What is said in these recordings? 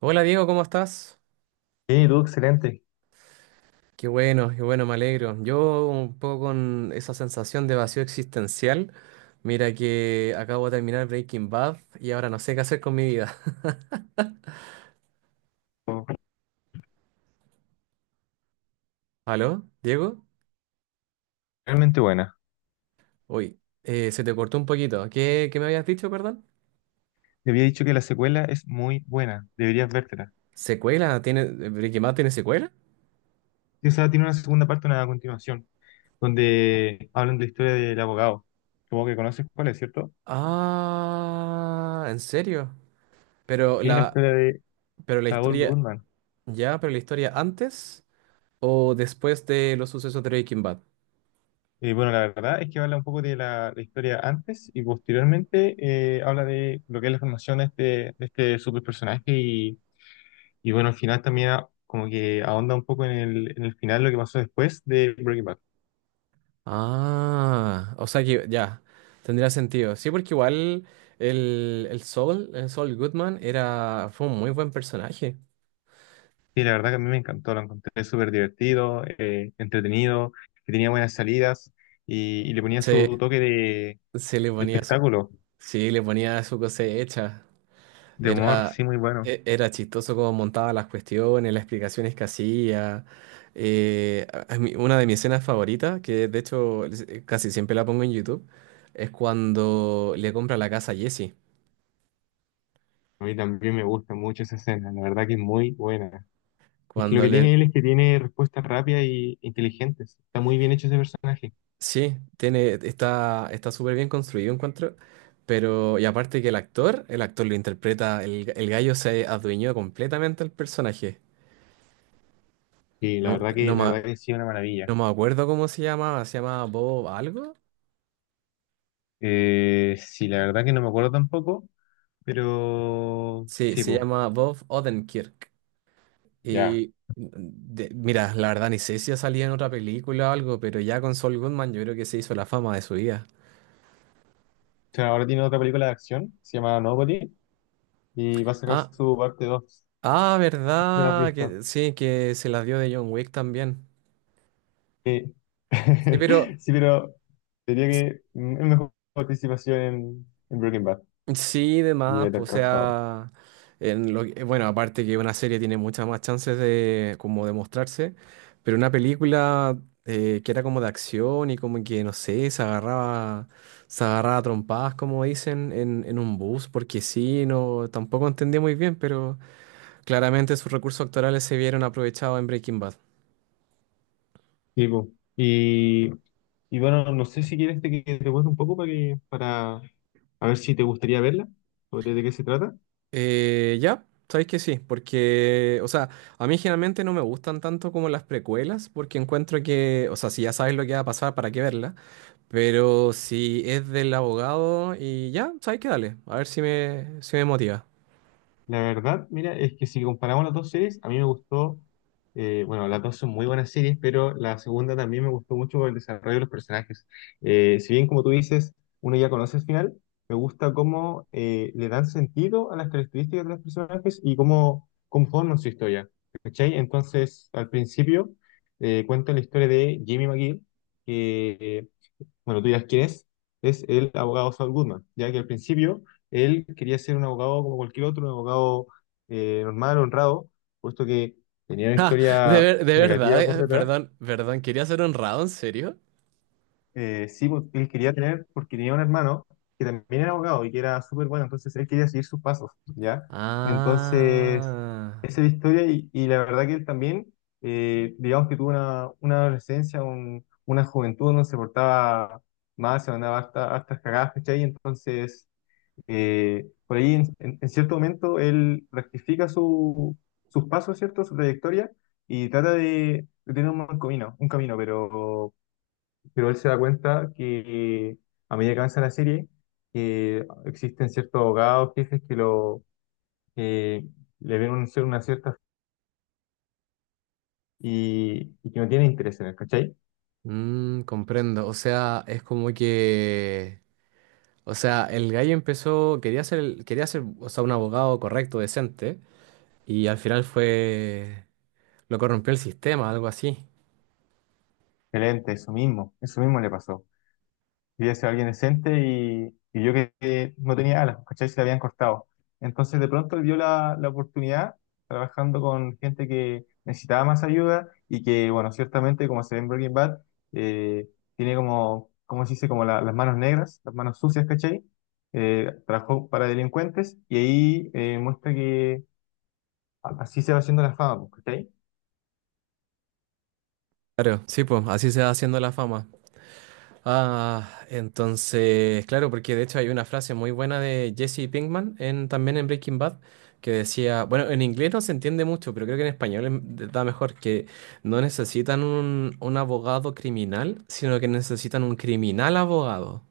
Hola Diego, ¿cómo estás? Sí, tú, excelente. Qué bueno, me alegro. Yo un poco con esa sensación de vacío existencial. Mira que acabo de terminar Breaking Bad y ahora no sé qué hacer con mi vida. ¿Aló, Diego? Realmente buena. Uy, se te cortó un poquito. ¿Qué me habías dicho, perdón? Te había dicho que la secuela es muy buena. Deberías vértela. ¿Secuela? ¿ Breaking Bad tiene secuela? Sí, o sea, tiene una segunda parte, una continuación, donde hablan de la historia del abogado. Como que conoces cuál es, ¿cierto? Ah, ¿en serio? Pero Y la la, historia de pero la Saul historia, Goodman. ya, pero la historia antes o después de los sucesos de Breaking Bad. Y bueno, la verdad es que habla un poco de la historia antes y posteriormente habla de lo que es la formación de este super personaje y bueno, al final también como que ahonda un poco en el final lo que pasó después de Breaking Bad. Ah, o sea que ya, tendría sentido. Sí, porque igual el Saul Goodman era, fue un muy buen personaje. Sí, la verdad que a mí me encantó, lo encontré súper divertido, entretenido, que tenía buenas salidas y le ponía Sí, su toque sí le de ponía su, espectáculo, sí, le ponía su cosecha. de humor, Era, sí, muy bueno. Era chistoso cómo montaba las cuestiones, las explicaciones que hacía. Una de mis escenas favoritas, que de hecho casi siempre la pongo en YouTube, es cuando le compra la casa a Jesse. A mí también me gusta mucho esa escena, la verdad que es muy buena. Es que lo Cuando que le, tiene él es que tiene respuestas rápidas y inteligentes, está muy bien hecho ese personaje. Sí, tiene, está, está súper bien construido, encuentro. Pero, y aparte que el actor lo interpreta, el gallo se adueñó completamente al personaje. Sí, No, no, la verdad ma- que sí, una maravilla. no me acuerdo cómo se llamaba, ¿se llama Bob algo? Sí, la verdad que no me acuerdo tampoco, pero Sí, sí, se pues, llama Bob Odenkirk. ya. Y mira, la verdad ni sé si ha salido en otra película o algo, pero ya con Saul Goodman yo creo que se hizo la fama de su vida. O sea, ahora tiene otra película de acción, se llama Nobody y va a sacar Ah, su parte dos. ah, No sé si la has verdad, visto. que sí, que se la dio de John Wick también. Sí, Sí, pero. sí, pero diría que es mejor participación en Breaking Bad Sí, y demás, Better o Call Saul. sea, bueno, aparte que una serie tiene muchas más chances de como de mostrarse, pero una película que era como de acción y como que, no sé, se agarraba a trompadas, como dicen, en un bus, porque sí, no, tampoco entendía muy bien, pero claramente sus recursos actorales se vieron aprovechados en Breaking Bad. Sí, po. Y, y bueno, no sé si quieres que te cuente un poco para que, para a ver si te gustaría verla, sobre de qué se trata. Ya, sabéis que sí, porque, o sea, a mí generalmente no me gustan tanto como las precuelas, porque encuentro que, o sea, si ya sabes lo que va a pasar, ¿para qué verla? Pero si es del abogado y ya, sabéis que dale, a ver si me motiva. La verdad, mira, es que si comparamos las dos series, a mí me gustó, bueno, las dos son muy buenas series, pero la segunda también me gustó mucho por el desarrollo de los personajes. Si bien, como tú dices, uno ya conoce el final, me gusta cómo le dan sentido a las características de los personajes y cómo conforman su historia. ¿Cachai? Entonces, al principio, cuenta la historia de Jimmy McGill, que bueno, tú dirás quién es el abogado Saul Goodman, ya que al principio él quería ser un abogado como cualquier otro, un abogado normal, honrado, puesto que tenía una Ah, historia de verdad, negativa por detrás. Perdón, ¿quería ser honrado, en serio? Sí, pues, él quería tener, porque tenía un hermano que también era abogado y que era súper bueno, entonces él quería seguir sus pasos, ¿ya? Entonces, Ah, esa es la historia y la verdad que él también, digamos que tuvo una adolescencia, una juventud donde se portaba mal, se mandaba hasta, hasta cagadas, ¿cachai? Entonces, por ahí en, en cierto momento él rectifica su, sus pasos, ¿cierto? Su trayectoria y trata de tener un buen camino, un camino, pero él se da cuenta que a medida que avanza la serie, que existen ciertos abogados, jefes que lo que le ven una cierta y que no tienen interés en él, ¿cachai? mm, comprendo, o sea, es como que... O sea, el gallo empezó, quería ser, o sea, un abogado correcto, decente, y al final fue... Lo corrompió el sistema, algo así. Excelente, eso mismo le pasó. Quería ser alguien decente y yo que no tenía alas, ¿cachai? Se le habían cortado. Entonces de pronto dio la, la oportunidad trabajando con gente que necesitaba más ayuda y que, bueno, ciertamente, como se ve en Breaking Bad, eh, tiene como, ¿cómo se dice? Como las manos negras, las manos sucias, ¿cachai? Trabajó para delincuentes y ahí muestra que así se va haciendo la fama, pues, ¿cachai? Claro, sí, pues así se va haciendo la fama. Ah, entonces, claro, porque de hecho hay una frase muy buena de Jesse Pinkman en, también en Breaking Bad que decía, bueno, en inglés no se entiende mucho, pero creo que en español da mejor, que no necesitan un abogado criminal, sino que necesitan un criminal abogado.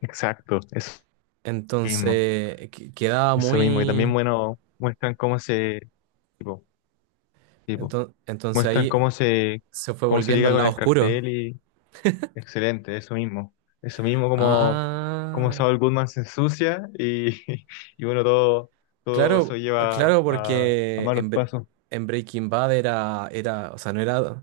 Exacto, eso mismo, Entonces, quedaba eso mismo. Y también, muy... bueno, muestran cómo se... Tipo, tipo. Entonces Muestran ahí se fue cómo se volviendo liga al con lado el oscuro. cartel y excelente, eso mismo. Eso mismo como, como Ah, Saul Goodman se ensucia y bueno, todo, todo eso claro, lleva claro, a malos pasos. en Breaking Bad era, era, o sea, no era,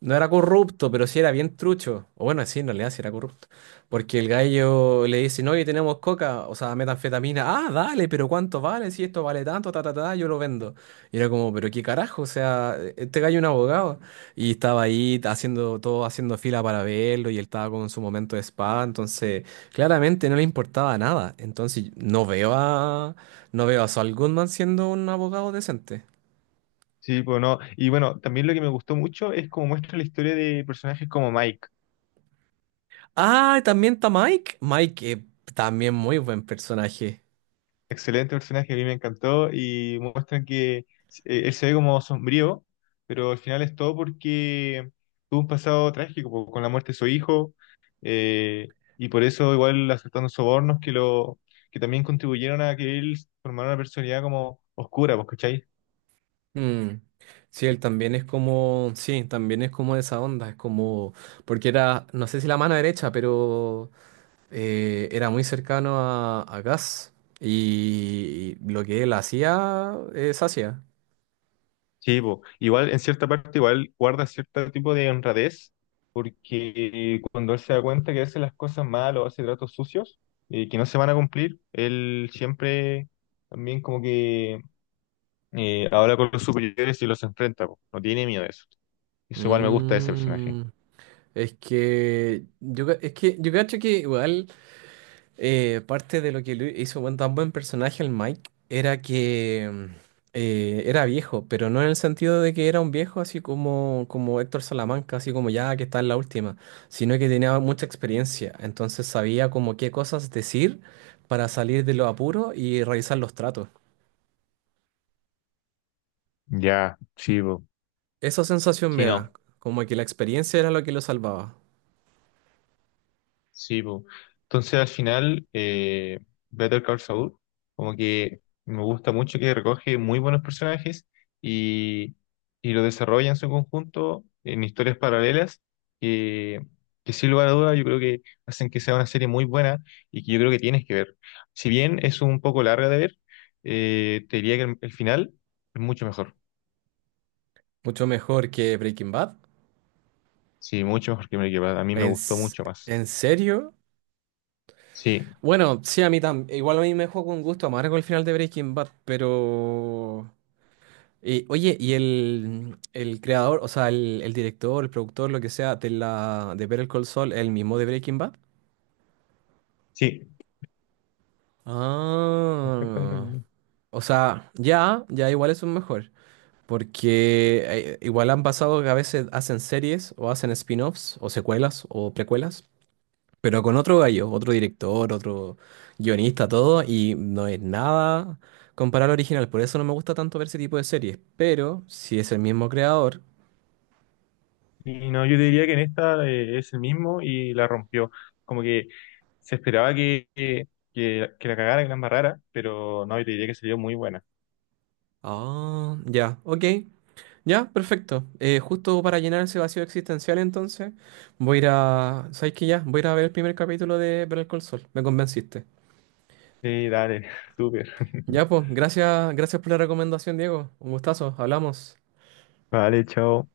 no era corrupto, pero sí era bien trucho. O bueno, sí, en realidad sí era corrupto. Porque el gallo le dice, no, y tenemos coca, o sea, metanfetamina. Ah, dale, pero ¿cuánto vale? Si esto vale tanto, ta, ta, ta, yo lo vendo. Y era como, pero qué carajo, o sea, este gallo es un abogado. Y estaba ahí haciendo todo, haciendo fila para verlo, y él estaba con su momento de spa, entonces claramente no le importaba nada. No veo a Saul Goodman siendo un abogado decente. Sí, pues no. Y bueno, también lo que me gustó mucho es cómo muestra la historia de personajes como Mike. Ah, también está Mike. También muy buen personaje. Excelente personaje, a mí me encantó y muestran que él se ve como sombrío, pero al final es todo porque tuvo un pasado trágico po, con la muerte de su hijo. Y por eso igual aceptando sobornos que lo que también contribuyeron a que él formara una personalidad como oscura, pues. Mm. Sí, él también es como, sí, también es como de esa onda, es como, porque era, no sé si la mano derecha, pero era muy cercano a Gus y lo que él hacía, es hacía. Sí, po. Igual en cierta parte igual guarda cierto tipo de honradez, porque cuando él se da cuenta que hace las cosas mal o hace tratos sucios, que no se van a cumplir, él siempre también como que habla con los superiores y los enfrenta, po. No tiene miedo de eso. Eso igual me gusta de ese personaje. Mm. Es que yo cacho que igual parte de lo que lo hizo tan buen personaje el Mike era que era viejo, pero no en el sentido de que era un viejo así como, como Héctor Salamanca, así como ya que está en la última, sino que tenía mucha experiencia, entonces sabía como qué cosas decir para salir de los apuros y realizar los tratos. Ya, sí, po. Esa sensación Sí, me da, no. como que la experiencia era lo que lo salvaba. Sí, po. Entonces al final, Better Call Saul, como que me gusta mucho que recoge muy buenos personajes y, y lo desarrolla en su conjunto en historias paralelas que, que sin lugar a dudas yo creo que hacen que sea una serie muy buena y que yo creo que tienes que ver. Si bien es un poco larga de ver, te diría que el final es mucho mejor. Mucho mejor que Breaking Bad. Sí, mucho mejor que Breaking Bad. A mí me ¿En, gustó s- mucho más. ¿En serio? Sí, Bueno, sí, a mí también. Igual a mí me dejó con gusto amargo el final de Breaking Bad, pero... oye, ¿y el creador, o sea, el director, el productor, lo que sea, de la de Better Call Saul, el mismo de Breaking Bad? sí. Ah, o sea, ya, ya igual es un mejor. Porque igual han pasado que a veces hacen series o hacen spin-offs o secuelas o precuelas. Pero con otro gallo, otro director, otro guionista, todo, y no es nada comparado al original. Por eso no me gusta tanto ver ese tipo de series. Pero si es el mismo creador. Y no, yo diría que en esta es el mismo y la rompió. Como que se esperaba que, la cagara, que la embarrara, pero no, yo diría que salió muy buena. Ah, ya, ok. Ya, perfecto. Justo para llenar ese vacío existencial, entonces, voy a ir a. ¿Sabes qué ya? Voy a ir a ver el primer capítulo de Better Call Saul. Me convenciste. Sí, dale, súper. Ya, pues, gracias, gracias por la recomendación, Diego. Un gustazo, hablamos. Vale, chao.